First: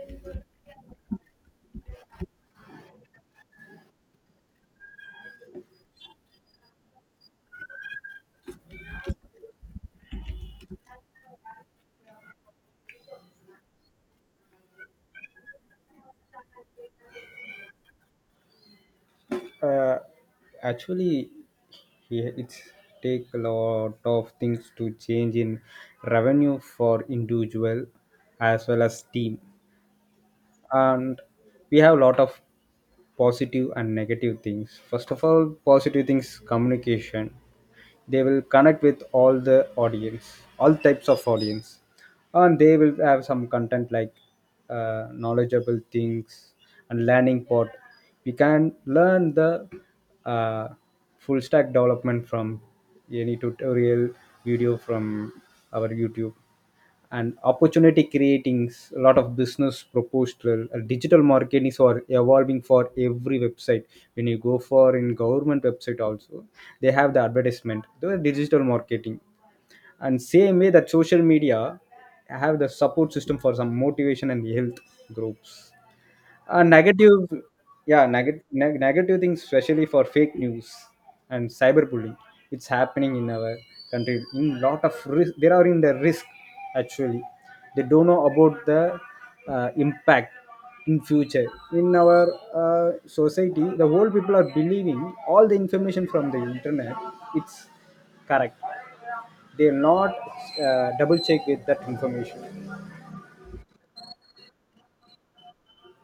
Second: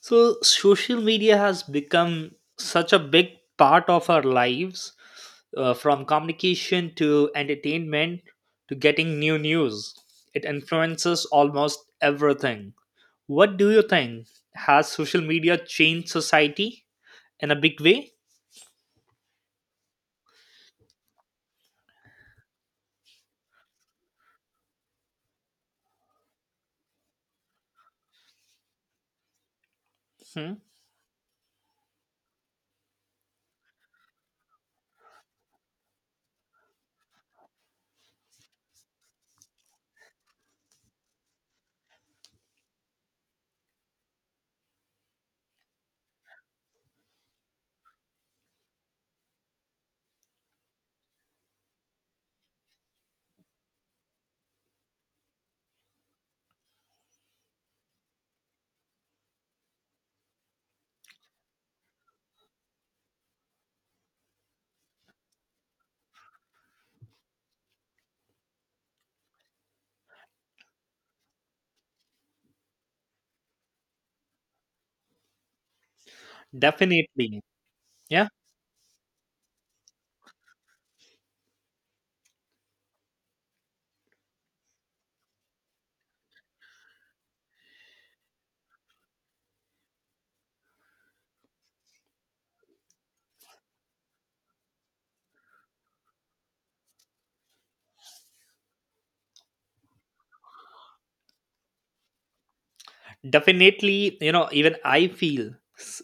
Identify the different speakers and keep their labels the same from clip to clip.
Speaker 1: So, social media has become such a big part of our lives, from communication to entertainment to getting new news. It influences almost everything. What do you think? Has social media changed society in a big way?
Speaker 2: Uh, Actually, yeah, it's take a lot of things to change in revenue for individual as well as team.
Speaker 1: Hmm?
Speaker 2: And we have a lot of positive and negative things. First of all, positive things: communication. They will connect with all the audience, all types of audience, and they will have some content like knowledgeable things and learning part. We can learn the uh, full stack development from any tutorial video from our YouTube. And opportunity creating a lot of business proposal. Digital marketing is or evolving for every website. When you go for in government website also, they have the advertisement, the digital marketing. And same way that social media have the support system for some motivation and health groups. Negative.
Speaker 1: Definitely.
Speaker 2: yeah
Speaker 1: Yeah,
Speaker 2: neg- neg- negative things, especially for fake news and cyberbullying. It's happening in our country, in lot of risk, they are in the risk. Actually, they don't know about the impact in future, in our uh, society. The whole people are believing all the information from the internet, it's correct. They're not double check with that information.
Speaker 1: definitely. You know, even I feel s-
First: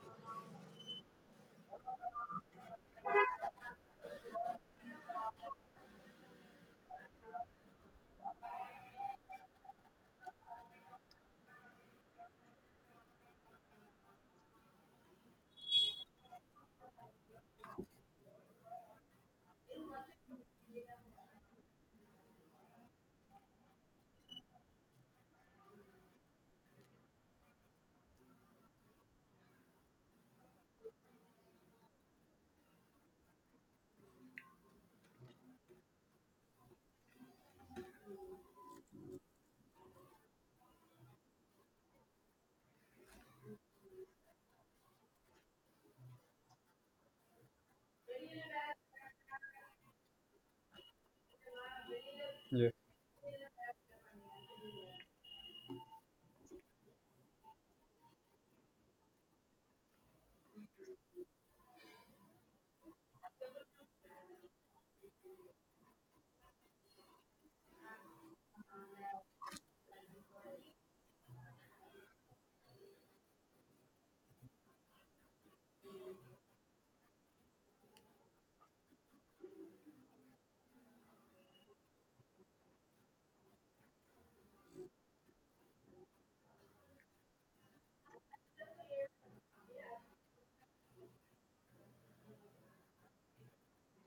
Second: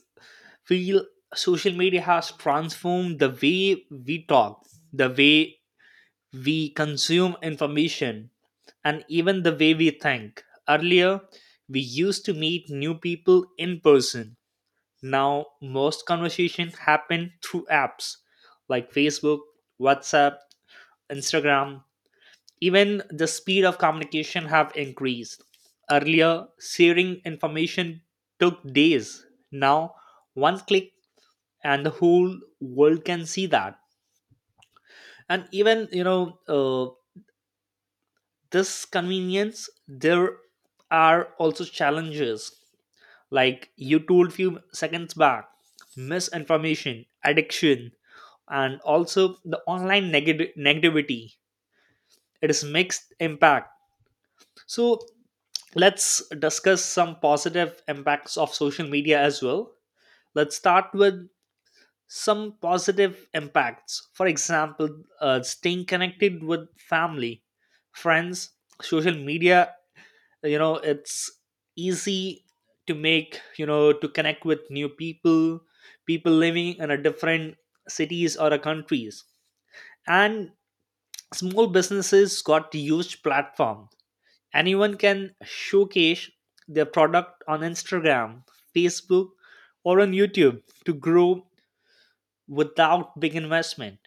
Speaker 1: feel social media has transformed the way we talk, the way we consume information, and even the way we think. Earlier, we used to meet new people in person. Now, most conversations happen through apps like Facebook, WhatsApp, Instagram. Even the speed of communication have increased. Earlier, sharing information took days. Now, one click and the whole world can see that. And even, this convenience, there are also challenges, like you told few seconds back: misinformation, addiction, and also the online negativity. It is
Speaker 2: Yeah.
Speaker 1: mixed impact. So let's discuss some positive impacts of social media as well. Let's start with some positive impacts. For example, staying connected with family, friends. Social media, it's easy to make, to connect with new people, people living in a different cities or a countries. And small businesses got huge platform. Anyone can showcase their product on Instagram, Facebook, or on YouTube to grow without big investment.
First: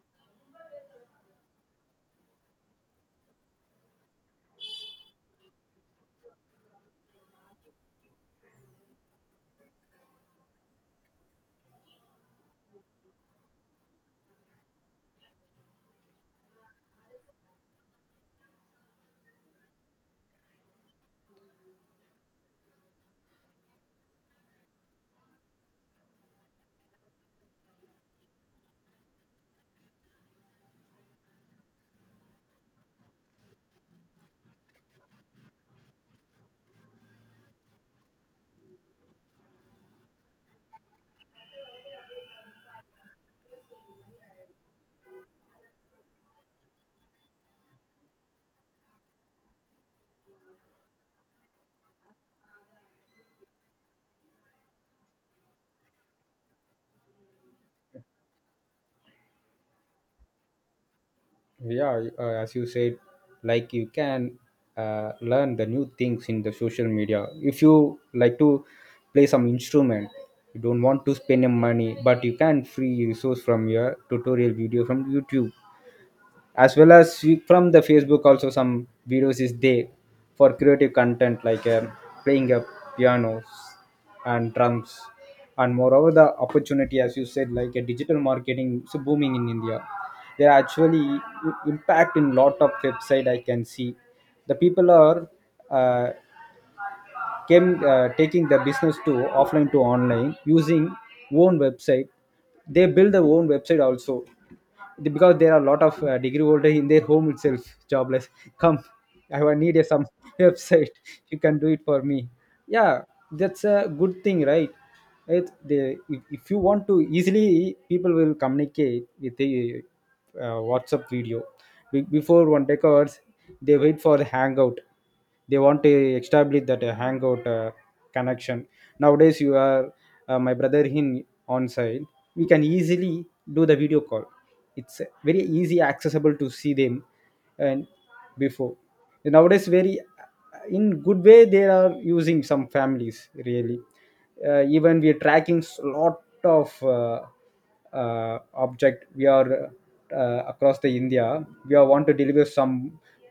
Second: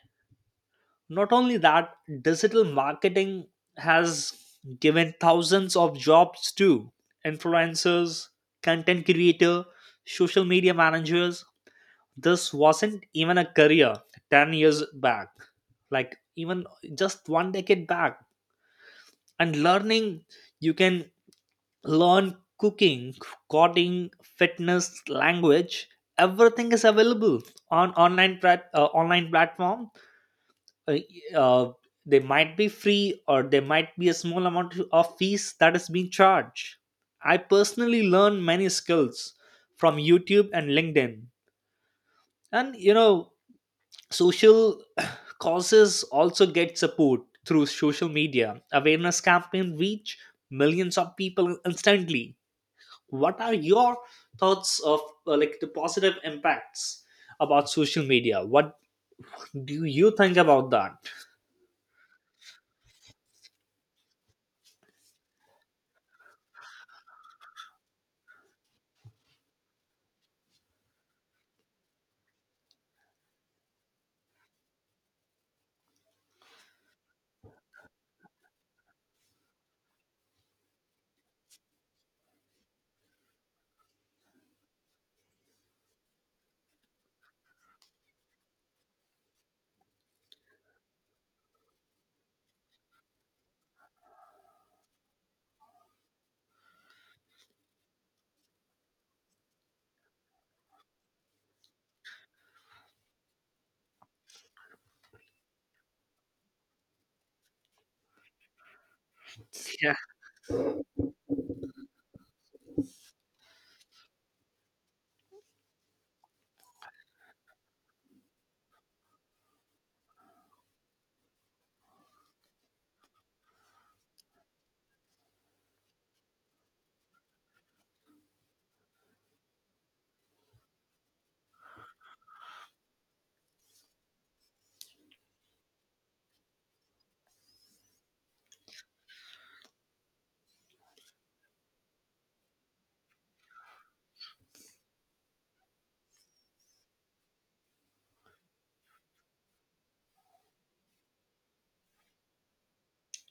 Speaker 1: Not only that, digital marketing has given thousands of jobs to influencers, content creator, social media managers. This wasn't even a career 10 years back, like even just one decade back. And learning, you can learn cooking, coding, fitness, language, everything is available on online platform. uh, uh, they might be free, or there might be a small amount of fees that is being charged. I personally learned many skills from YouTube and LinkedIn. And, social causes also get support through social media. Awareness campaign reach millions of people instantly. What are your thoughts of like the positive impacts about social media? What do you think about that?
Speaker 2: Yeah, as you said, like you can learn the new things in the social media. If you like to play some instrument, you don't want to spend your money, but you can free resource from your tutorial video from YouTube, as well as from the Facebook also, some videos is there for creative content, like playing a pianos and drums. And moreover, the opportunity, as you said, like a digital marketing is booming in India. They are actually impact in lot of website, I can see. The people are uh, came taking the business to offline to online using own website. They build their own website also. Because there are a lot of degree holder in their home itself, jobless come. I will need a,
Speaker 1: Yeah,
Speaker 2: some website, you can do it for me. Yeah, that's a good thing, right? It, they, if, if you want to easily, people will communicate with a WhatsApp video. Before, one take hours, they wait for the hangout. They want to establish that hangout connection. Nowadays, you are, my brother in on site, we can easily do the video call. It's very easy accessible to see them. And before, nowadays very in good way they are using, some families really. Even we are tracking lot of object, we are across the India. We are want to deliver some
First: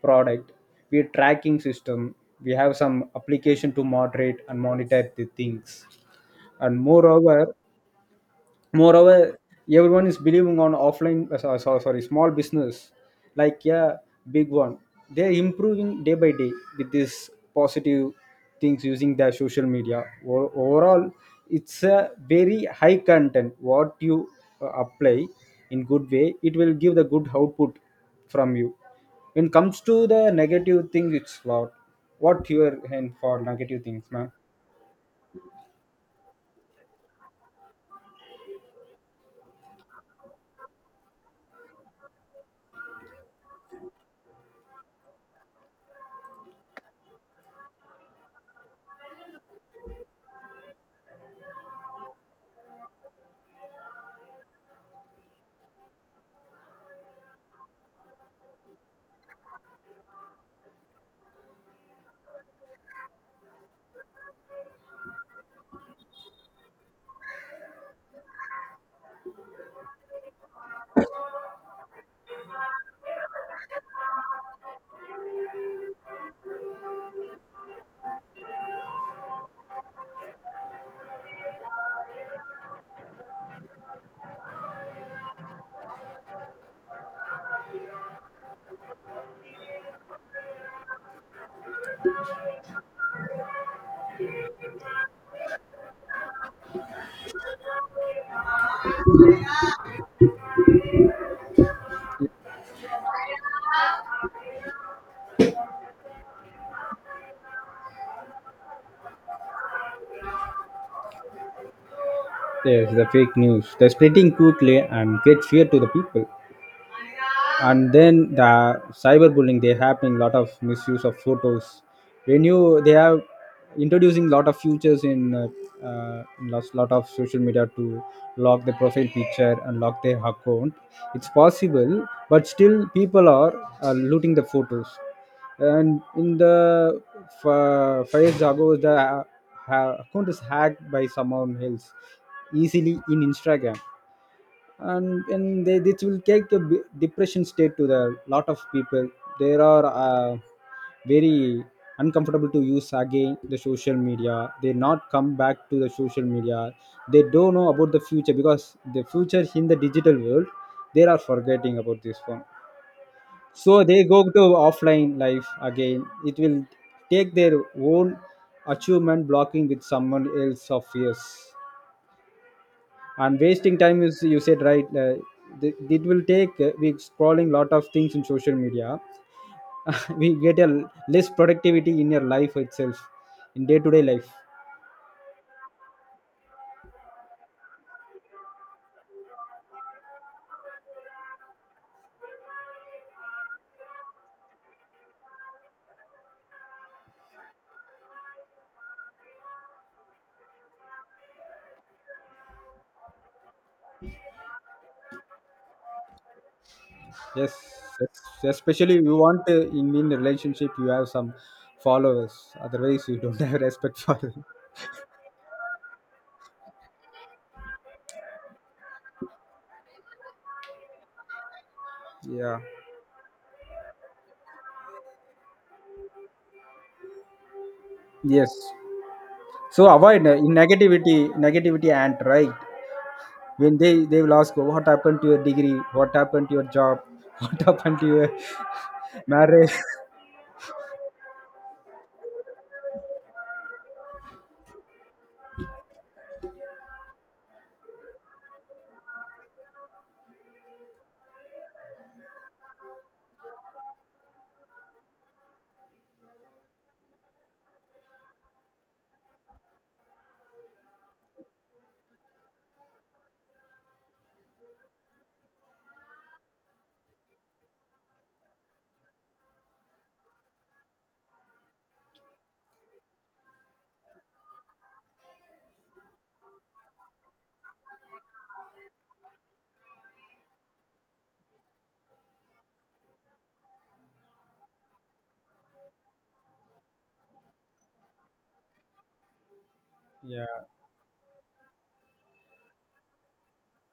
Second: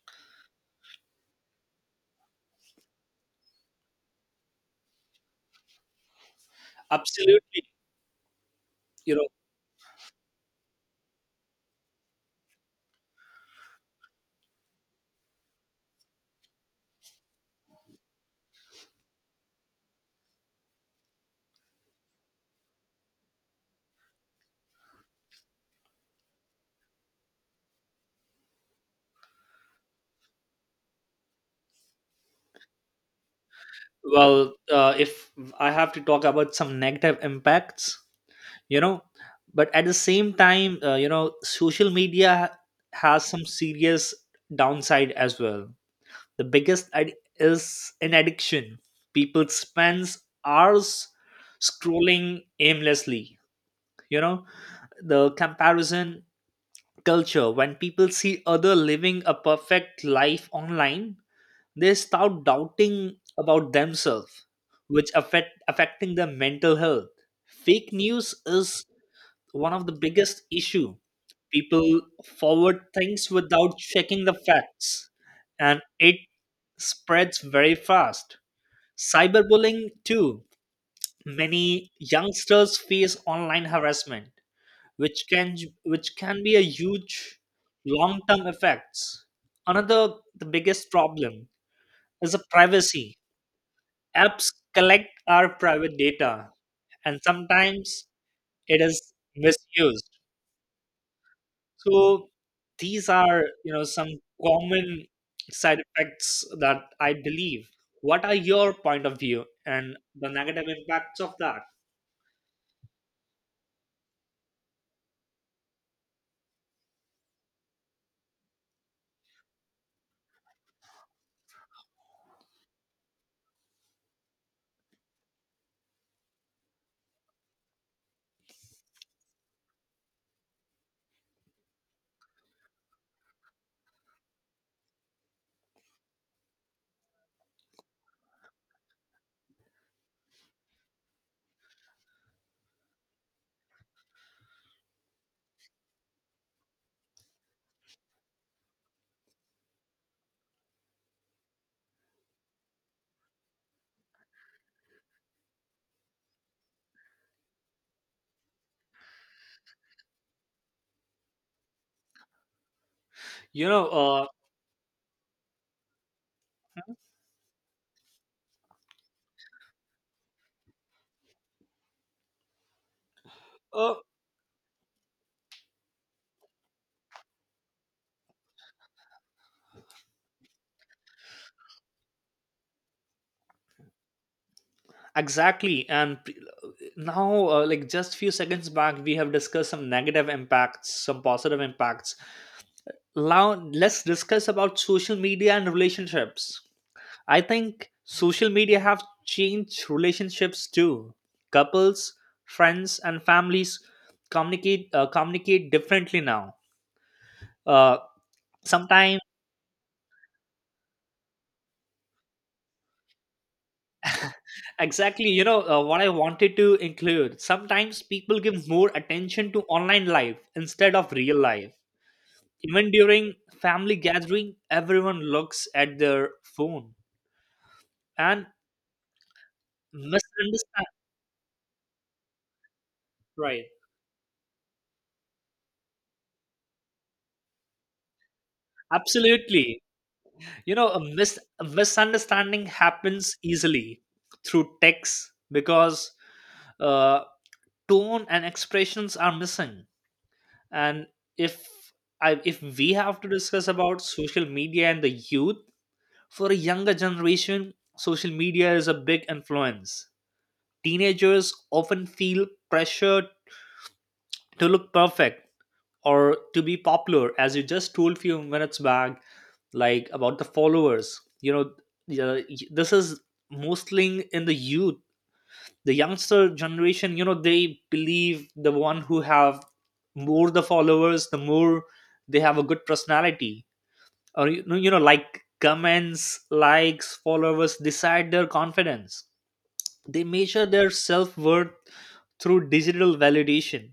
Speaker 2: product, we are tracking system, we have some application to moderate and monitor the things. And moreover,
Speaker 1: absolutely. You
Speaker 2: moreover,
Speaker 1: know.
Speaker 2: everyone is believing on offline, sorry, small business, like yeah, big one. They're improving day by day with this positive things using their social media. Overall, it's a very high content, what you apply in good way, it will give the good output from you. When it comes to the negative things, it's lot. What your hand for negative things, man?
Speaker 1: Well, if I have to talk about some negative impacts, you know, but at the same time, social media has some serious downside as well. The biggest is an addiction. People spends hours scrolling aimlessly. You know, the comparison culture, when people see other living a perfect life online, they start doubting about themselves, which affecting their mental health. Fake news is one of the biggest issue. People forward things without checking the facts, and it spreads very fast. Cyberbullying too. Many youngsters face online harassment, which can be a huge long-term effects. Another the biggest problem is the privacy. Apps collect our private data, and sometimes it is misused. So these are, some common side effects that I believe. What are your point of view and the negative impacts of that?
Speaker 2: Yes, the fake news, they're spreading quickly and create fear to the people. And then the cyberbullying, they having lot of misuse of photos. When you, they are introducing lot of features in lot of social media to lock the profile picture and lock their account, it's possible. But still people are looting the photos. And in the Fayez Jago, the account is hacked by someone else easily in Instagram. And they, this will take a depression state to the lot of people. They are very uncomfortable to use again the social media, they not come back to the social media. They don't know about the future, because the future in the digital world, they are forgetting about this one.
Speaker 1: You
Speaker 2: So
Speaker 1: know,
Speaker 2: they go
Speaker 1: uh,
Speaker 2: to offline life again, it will take their own achievement, blocking with someone else of years. And wasting
Speaker 1: uh,
Speaker 2: time, is you said, right? It will take, we scrolling lot of things in social media, we get a less productivity in your life itself, in day to day life.
Speaker 1: exactly. And now, like just few seconds back, we have discussed some negative impacts, some positive impacts. Now, let's discuss about social media and relationships. I think social media have changed relationships too. Couples, friends, and families communicate differently now.
Speaker 2: Yes.
Speaker 1: Uh,
Speaker 2: Yes. Especially, you
Speaker 1: Sometimes,
Speaker 2: want in a relationship you have some followers, otherwise you don't have respect for them.
Speaker 1: exactly, what I wanted to include. Sometimes people give more attention to online life instead of real life.
Speaker 2: Yeah.
Speaker 1: Even during family gathering, everyone looks at their phone and
Speaker 2: Yes, so avoid
Speaker 1: misunderstand.
Speaker 2: negativity, negativity, and right.
Speaker 1: Right?
Speaker 2: When they will ask, what happened to your degree, what happened to your job, what happened to your marriage.
Speaker 1: Absolutely, a misunderstanding happens easily through text, because uh, tone and expressions are missing. And if if we have to discuss about social media and the youth, for a younger generation, social media is a big influence. Teenagers often feel pressure to look perfect or to be popular, as you just told few minutes back, like about the followers, yeah, this is mostly in the youth. The youngster generation, they believe the one who have more the followers, the more they have a good personality. Or, like comments, likes, followers decide their confidence. They measure
Speaker 2: Yeah.
Speaker 1: their self-worth through digital validation.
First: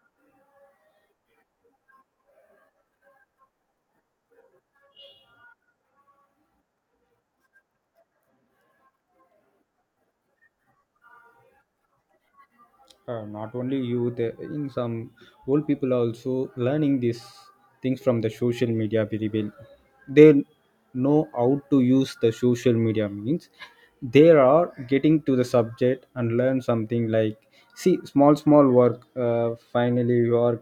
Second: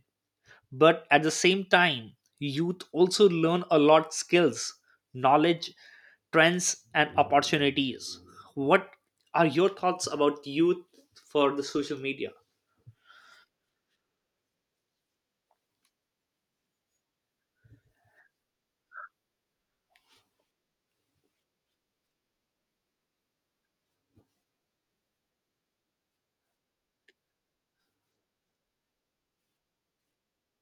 Speaker 1: But at the same time, youth also learn a lot skills, knowledge, trends, and opportunities. What are your thoughts about youth for the social media?
Speaker 2: Not only youth, in some old people also learning these things from the social media very well. They know how to use the social media means, they are getting to the subject and learn something, like see, small, small work. Finally, you are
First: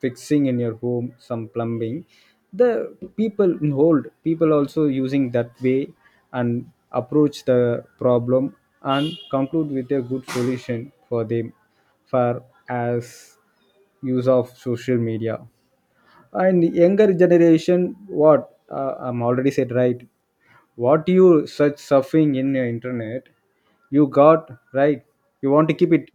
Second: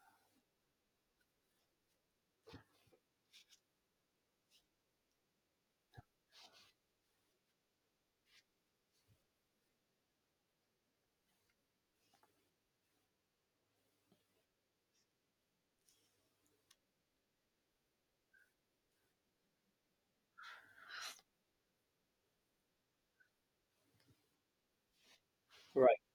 Speaker 2: fixing in your home some plumbing. The people hold, people also using that way, and approach the problem and conclude with a good solution for them, for as use of social media. And younger generation, what I'm already said, right? What you search surfing in your internet, you got right. You want to keep
Speaker 1: Right.
Speaker 2: it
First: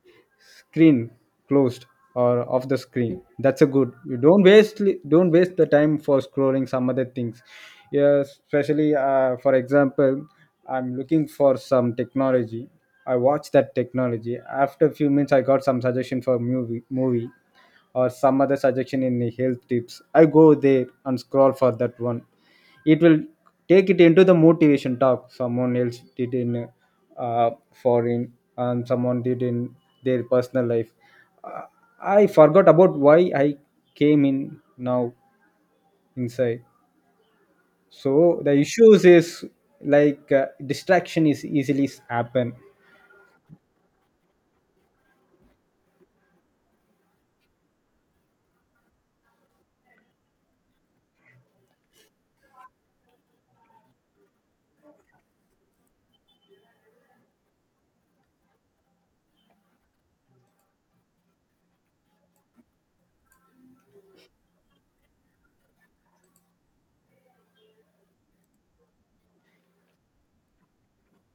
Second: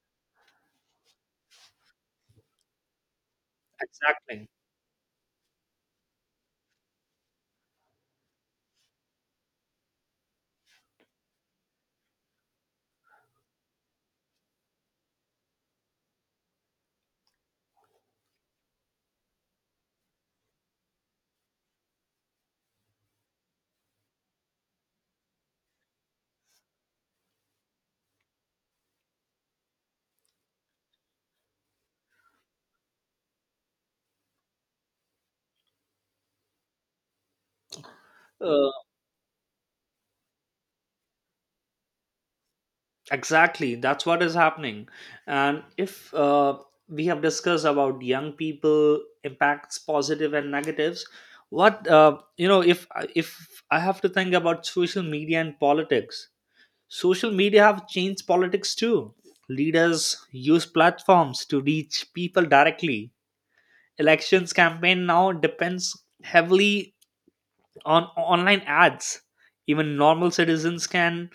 Speaker 2: screen closed or off the screen, that's a good. You don't
Speaker 1: exactly
Speaker 2: waste, don't waste the time for scrolling some other things. Yeah, especially for example, I'm looking for some technology, I watch that technology. After a few minutes, I got some suggestion for movie or some other suggestion in the health tips, I go there and scroll for that one. It will take it into the motivation talk someone else did in uh, foreign, and someone did in their personal life. Uh, I forgot about why I came in now inside. So the
Speaker 1: uh,
Speaker 2: issues is, like distraction is easily happen.
Speaker 1: exactly that's what is happening. And if we have discussed about young people impacts, positive and negatives, what if I have to think about social media and politics. Social media have changed politics too. Leaders use platforms to reach people directly. Elections campaign now depends heavily on online ads. Even normal citizens can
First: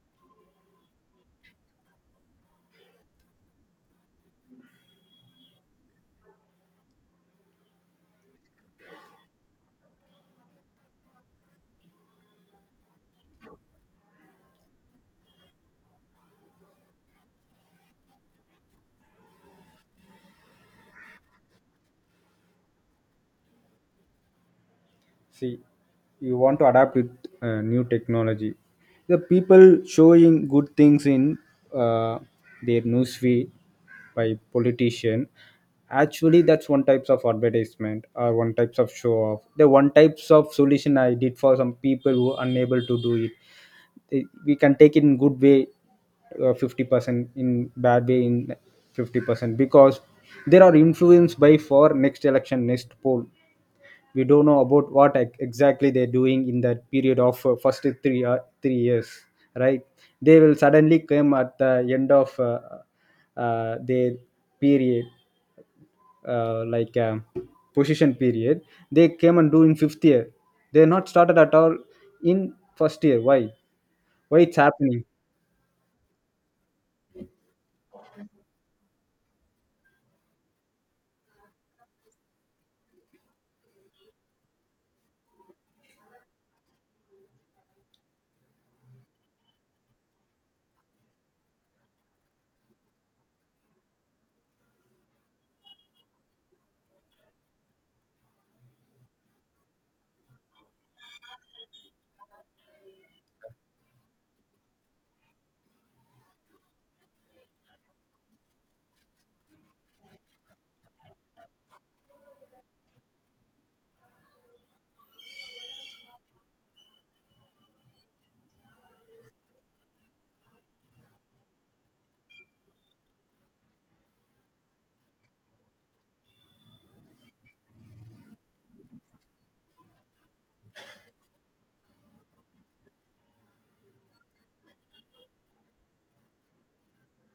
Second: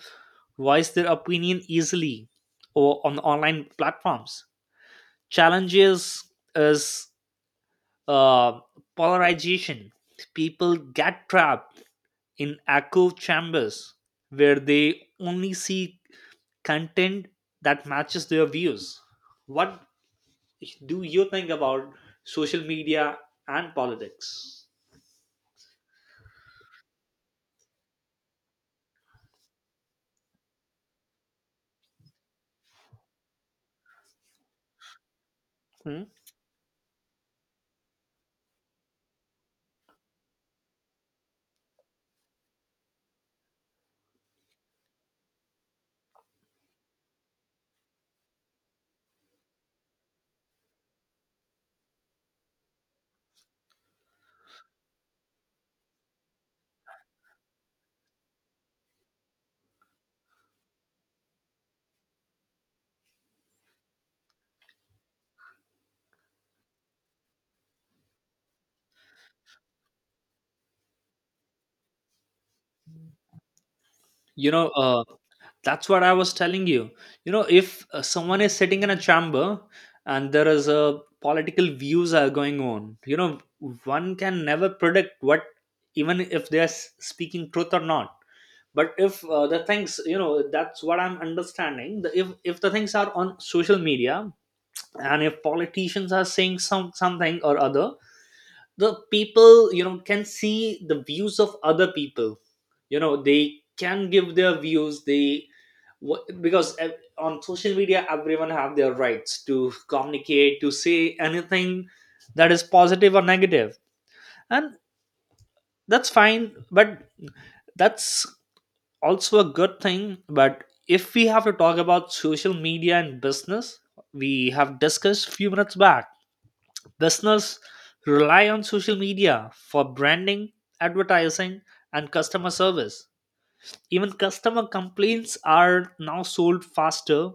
Speaker 1: voice their opinion easily or on online platforms. Challenges is uh, polarization. People get trapped in echo chambers where they only see content that matches their views. What do you think about social media and politics?
Speaker 2: See, you want to adapt with new technology. The people showing good things in uh, their newsfeed by politician.
Speaker 1: Hmm?
Speaker 2: Actually, that's one types of advertisement, or one types of show off, the one types of solution I did for some people who unable to do it. We can take it in good way, 50% in bad way in 50%. Because they are influenced by for next election, next poll, we don't know about what exactly they're doing in that period of first three 3 years, right? They will suddenly come at the end of their period, uh, like um, position period. They came and do in fifth year, they're not started at all in first year. Why? Why
Speaker 1: You
Speaker 2: it's
Speaker 1: know, uh,
Speaker 2: happening?
Speaker 1: that's what I was telling you. If someone is sitting in a chamber and there is a political views are going on, one can never predict what, even if they're speaking truth or not. But if the things, that's what I'm understanding. The, if the things are on social media, and if politicians are saying something or other, the people, can see the views of other people. They can give their views, because on social media, everyone have their rights to communicate, to say anything that is positive or negative. And that's fine, but that's also a good thing. But if we have to talk about social media and business, we have discussed few minutes back. Business rely on social media for branding, advertising, and customer service. Even customer complaints are now sold faster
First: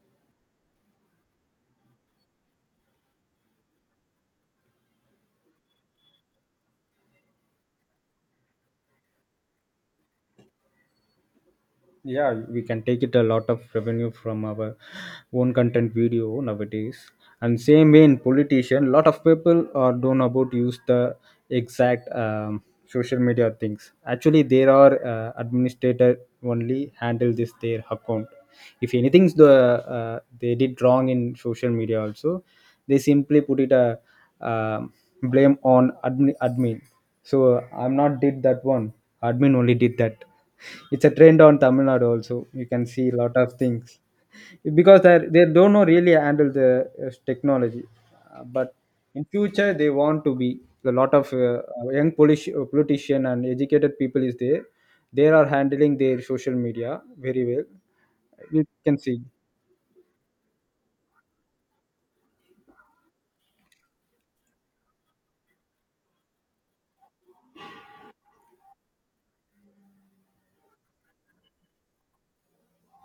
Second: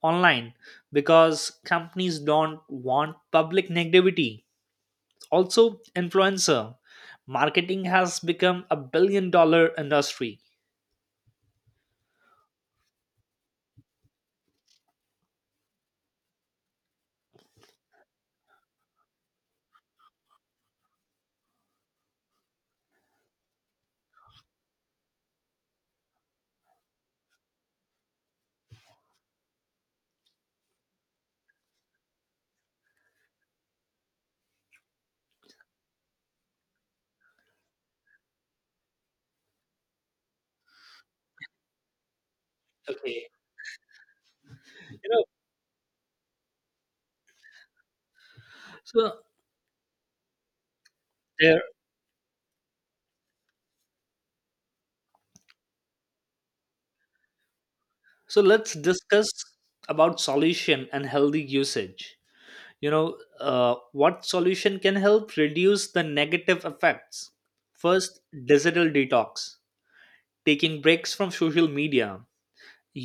Speaker 1: online because companies don't want public negativity. Also, influencer marketing has become a $1 billion industry.
Speaker 2: Yeah, we can take it a lot of revenue from our own content video nowadays. And same way in politician, lot of people are don't about use the exact, social media things. Actually, there are administrator only handle this their account. If anything's the, they did wrong in social media also, they simply put it a, um blame on admin. So I'm not did that one, admin only did that. It's a trend on Tamil Nadu also. You can see a
Speaker 1: Okay.
Speaker 2: lot of things, because
Speaker 1: You
Speaker 2: they
Speaker 1: know,
Speaker 2: they don't know really handle the technology. But
Speaker 1: so
Speaker 2: in future, they want to be a lot of
Speaker 1: there
Speaker 2: politician and educated people is there. They are handling their social media very well.
Speaker 1: so
Speaker 2: You
Speaker 1: let's
Speaker 2: can see.
Speaker 1: discuss about solution and healthy usage. What solution can help reduce the negative effects? First, digital detox, taking breaks from social media,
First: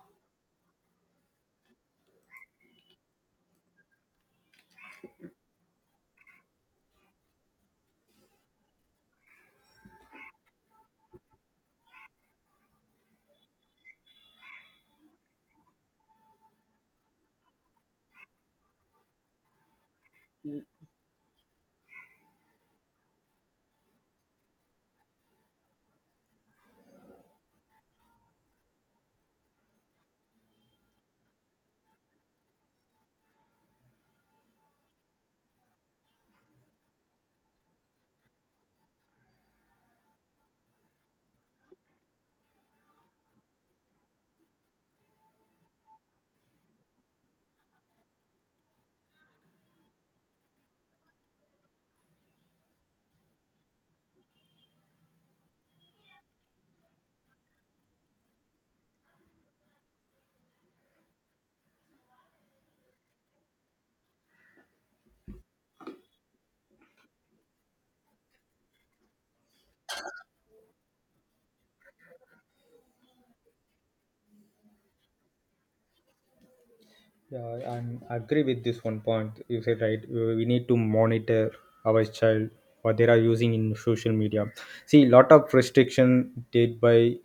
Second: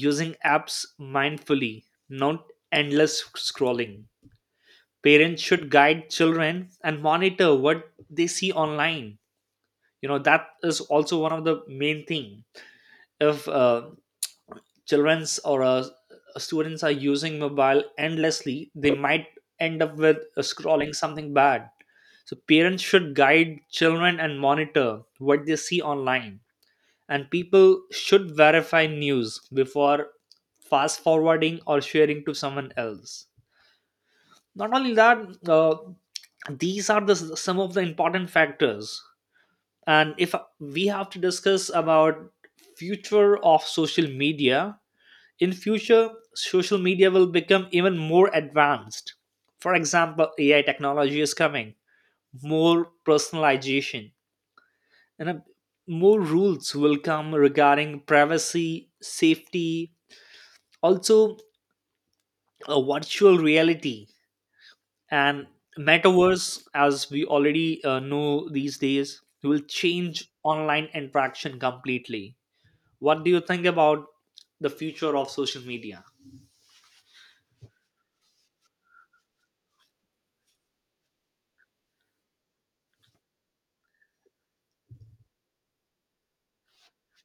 Speaker 1: using apps mindfully, not endless scrolling. Parents should guide children and monitor what they see online. That is also one of the main thing. If children's or students are using mobile endlessly, they might end up with scrolling something bad. So parents should guide children and monitor what they see online, and people should verify news before fast forwarding or sharing to someone else. Not only that, uh, these are the some of the important factors. And if we have to discuss about future of social media, in future, social media will become even more advanced. For example, AI technology is coming, more personalization, and more rules will come regarding privacy, safety, also virtual reality and metaverse, as we already know these days, will change online interaction completely. What do you think about the future of social media?
Speaker 2: Yeah, and I agree with this one point. You said right. We need to monitor our child what they are using in social media. See, lot of restriction did by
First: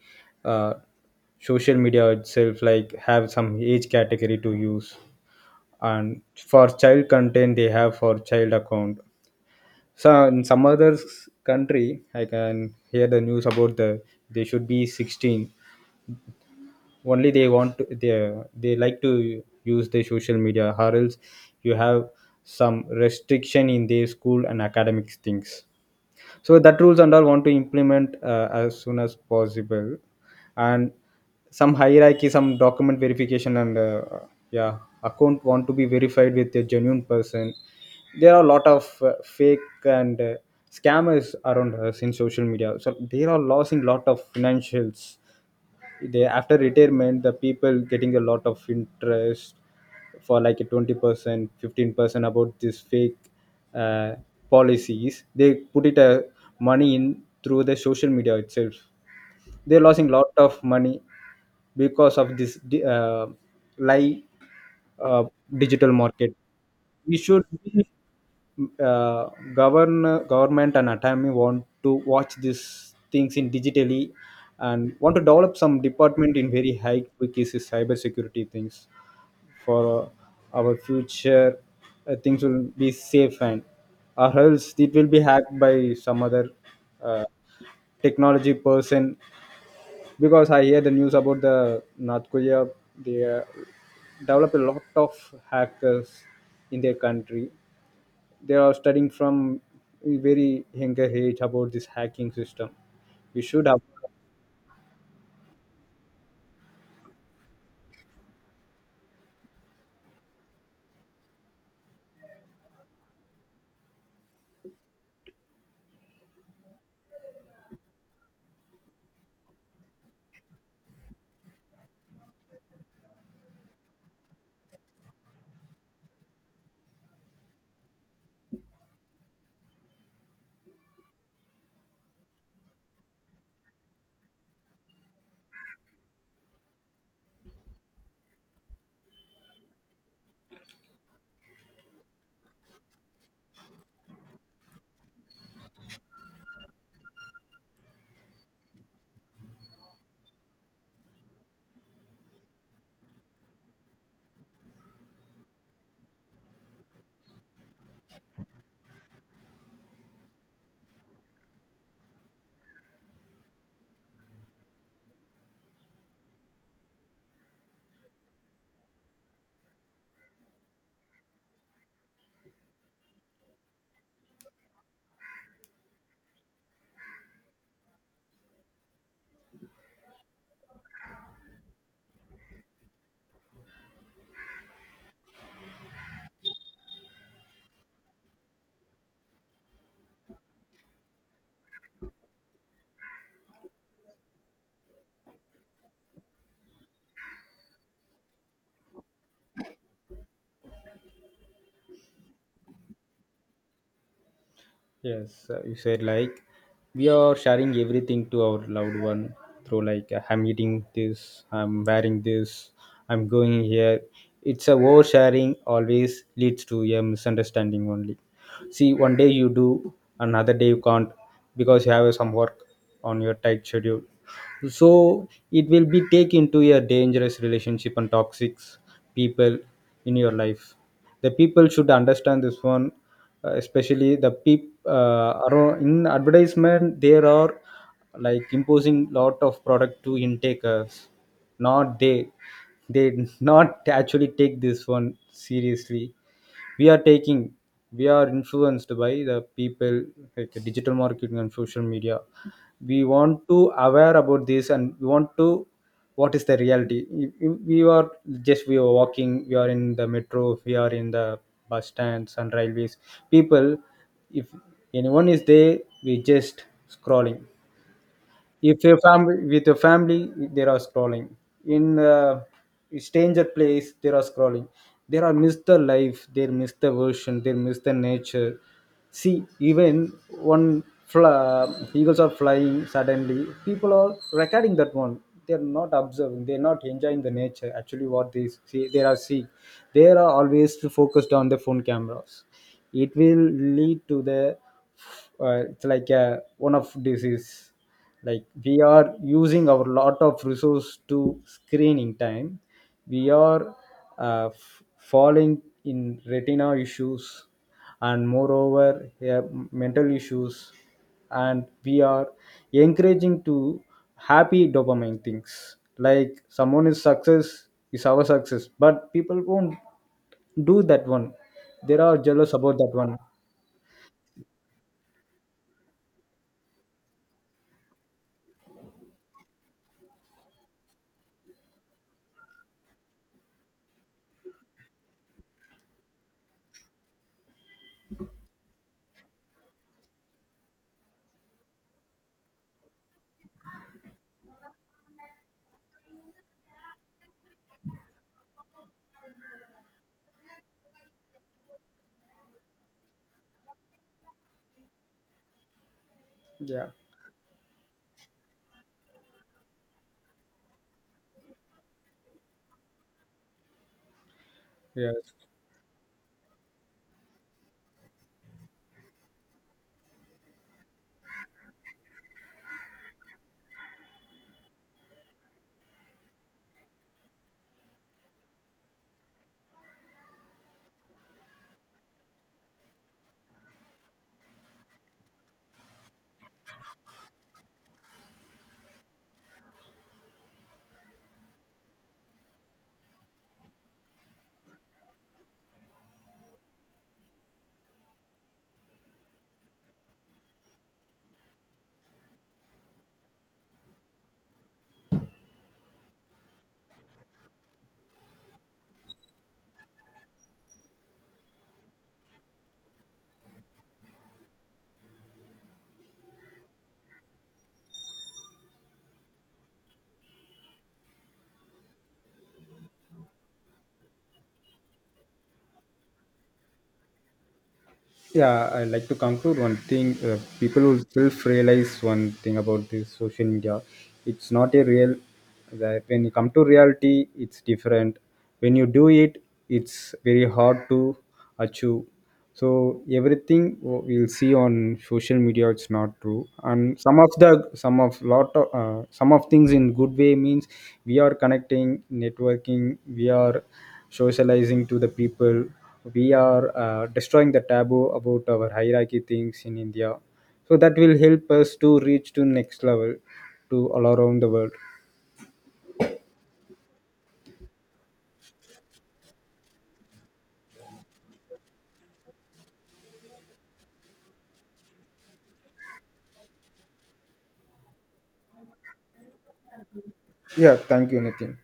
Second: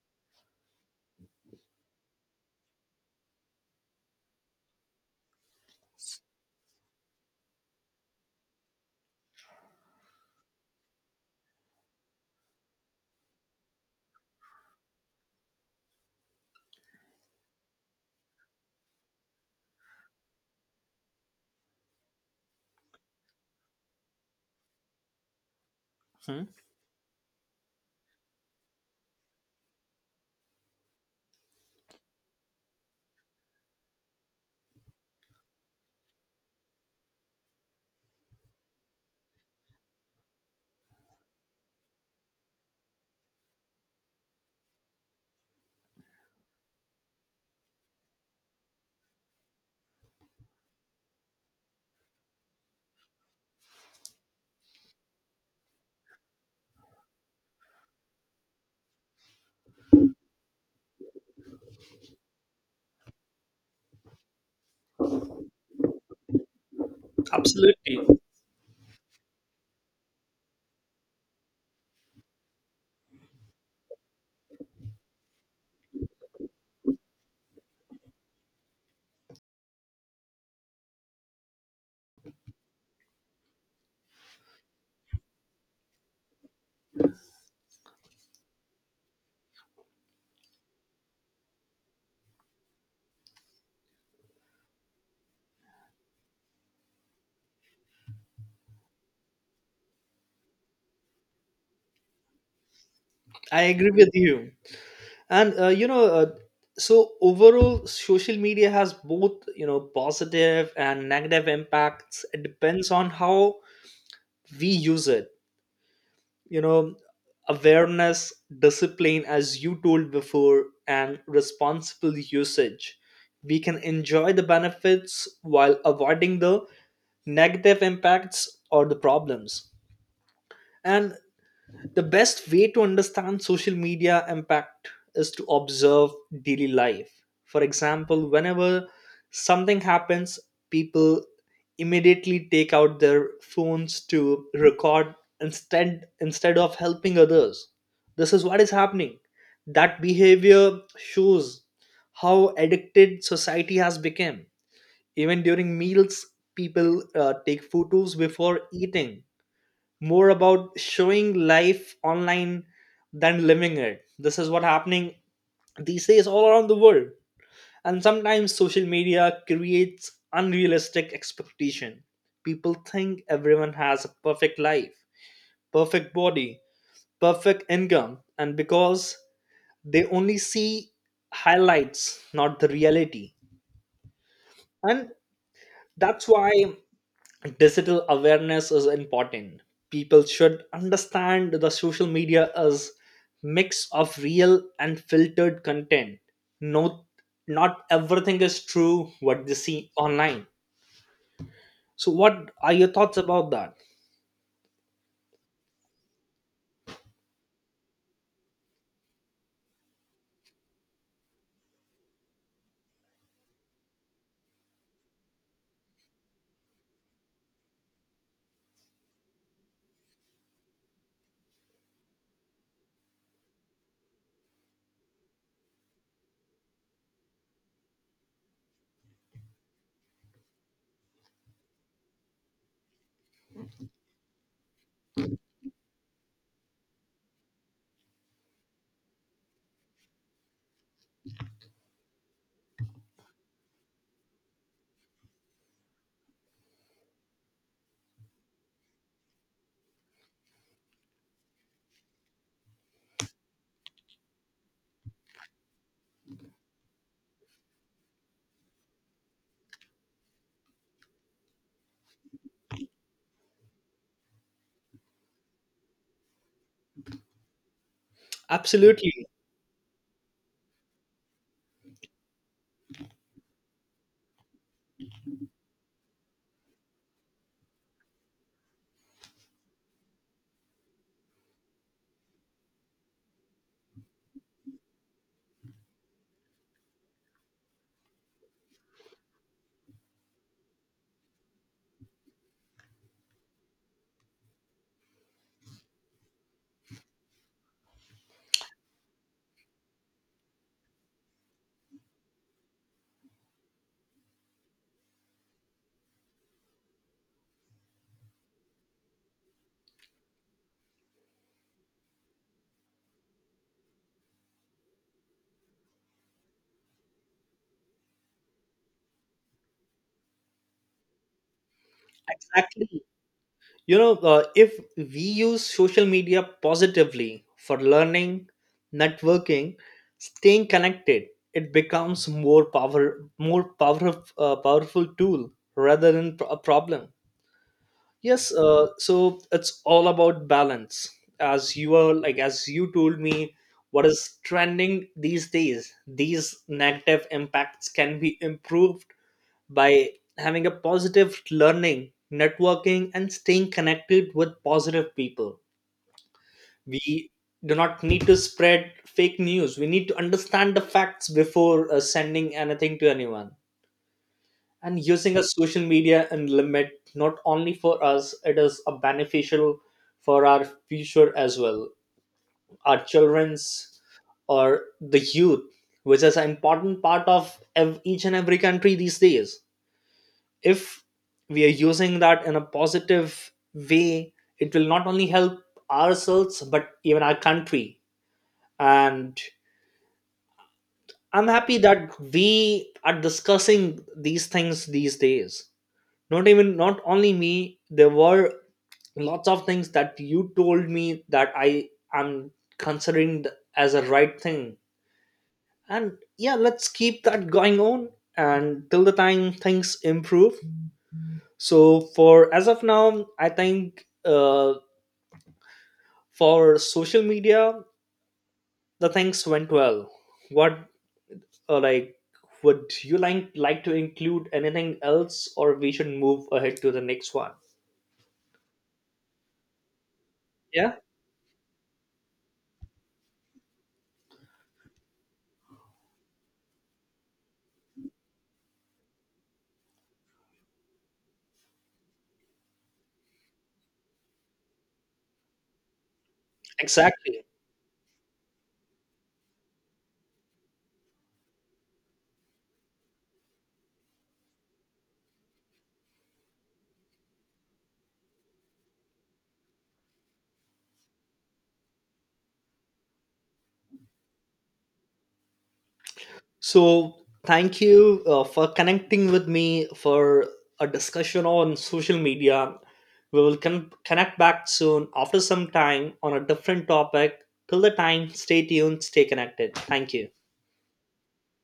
Speaker 2: uh, social media itself, like have some age category to use, and for child content they have for child account. So in some other country, I can hear the news about the, they should be 16, only they want to, they like to use the social media, or else you have some restriction in their school and academic things.
Speaker 1: Hmm?
Speaker 2: So that rules and all want to implement as soon as possible. And some hierarchy, some document verification, and yeah, account want to be verified with a genuine person. There are a lot of fake and scammers around us in social media, so they are losing lot of financials. They, after retirement, the people getting a lot of interest for like a 20% 15% about this fake uh, policies. They put it money in through the social media itself. They're losing lot of money because of this lie, uh, digital market. We should be
Speaker 1: Absolutely.
Speaker 2: uh, government, and atami want to watch these things in digitally, and want to develop some department in very high quick is cyber security things for our future. Things will be safe, and or else it will be hacked by some other uh, technology person. Because I hear the news about the North Korea. They develop a lot of hackers in their country. They are studying from a very younger age about this hacking system. We
Speaker 1: I
Speaker 2: should have.
Speaker 1: agree with you. And you know So overall, social media has both, positive and negative impacts. It depends on how we use it. you know Awareness, discipline, as you told before, and responsible usage, we can enjoy the benefits while avoiding the negative impacts or the problems. And the best way to understand social media impact is to observe daily life. For example, whenever something happens, people immediately take out their phones to record, instead of helping others. This is what is happening. That behavior shows how addicted society has become. Even during meals, people take photos before eating, more about showing life online than living it. This is what happening these days all around the world. And sometimes social media creates unrealistic expectation. People think everyone has a perfect life, perfect body, perfect income, and because they only see highlights, not the reality. And that's why digital awareness is important. People should understand the social media is mix of real and filtered content. No, not everything is true what they see online. So what are your thoughts about that?
Speaker 2: Yes, you said, like we are sharing everything to our loved one through, like, I'm eating this, I'm wearing this, I'm going here. It's a oversharing, always leads to a misunderstanding only. See, one day you do, another day you can't, because you have some work on your tight schedule. So it will be taken to a dangerous relationship and toxic people in your life. The people should understand this one, especially the people around in advertisement. There are like imposing lot of product to intakers, not they, they not actually take this one seriously. We are taking, we are influenced by the people, like the digital marketing and social media. We want to aware about this, and we want to what is the reality. If we are just, we are walking, we are in the metro, we are in the bus stands and railways, people, if anyone is there, we just scrolling. If your
Speaker 1: Absolutely.
Speaker 2: family, with your family they are scrolling, in stranger place they are scrolling. They are miss the life, they miss the version, they miss the nature. See, even eagles are flying, suddenly people are recording that one. They are not observing, they are not enjoying the nature. Actually what they see they are seeing, they are always focused on the phone cameras. It will lead to the, it's like a one of disease. Like we are using our lot of resource to screening time. We are uh, f- falling in retina issues. And moreover, yeah, mental issues. And we are encouraging to happy dopamine things, like someone is success is our success. But people won't do that one, they are jealous about that
Speaker 1: Exactly.
Speaker 2: one.
Speaker 1: You know, if we use social media positively for learning, networking, staying connected, it becomes powerful tool rather than a problem. Yes, so it's all about balance. As you told me, what is trending these days? These negative impacts can be improved by having a positive learning, networking, and staying connected with positive people.
Speaker 2: Yeah.
Speaker 1: We do not need to spread fake news. We need to understand the facts before sending anything to anyone, and
Speaker 2: Yes.
Speaker 1: using a social media and limit, not only for us it is a beneficial for our future as well, our children's or the youth, which is an important part of each and every country these days. If we are using that in a positive way, it will not only help ourselves but even our country. And I'm happy that we are discussing these things these days. Not only me, there were lots of things that you told me that I am considering as a right thing. And yeah, let's keep that going on, and till the time things improve. So for as of now, I think for social media, the things went well. What like, would you like to include anything else, or we should move ahead to the next one?
Speaker 2: Yeah, I like to conclude one thing. People
Speaker 1: Yeah,
Speaker 2: will self realize one thing about this social media. It's not a real, that when you come to reality it's different, when you do it it's very hard to achieve. So everything we'll see on social media it's not true. And some of
Speaker 1: exactly.
Speaker 2: the some of lot of some of things in good way means, we are connecting, networking, we are socializing to the people, we are destroying the taboo about our hierarchy things in India. So that will help us to reach to next level, to all around the world.
Speaker 1: So, thank you for connecting with me for a discussion on social media. We will connect back soon after some time on a different topic. Till the time, stay tuned, stay connected. Thank you.
Speaker 2: Yeah, thank you, Nitin.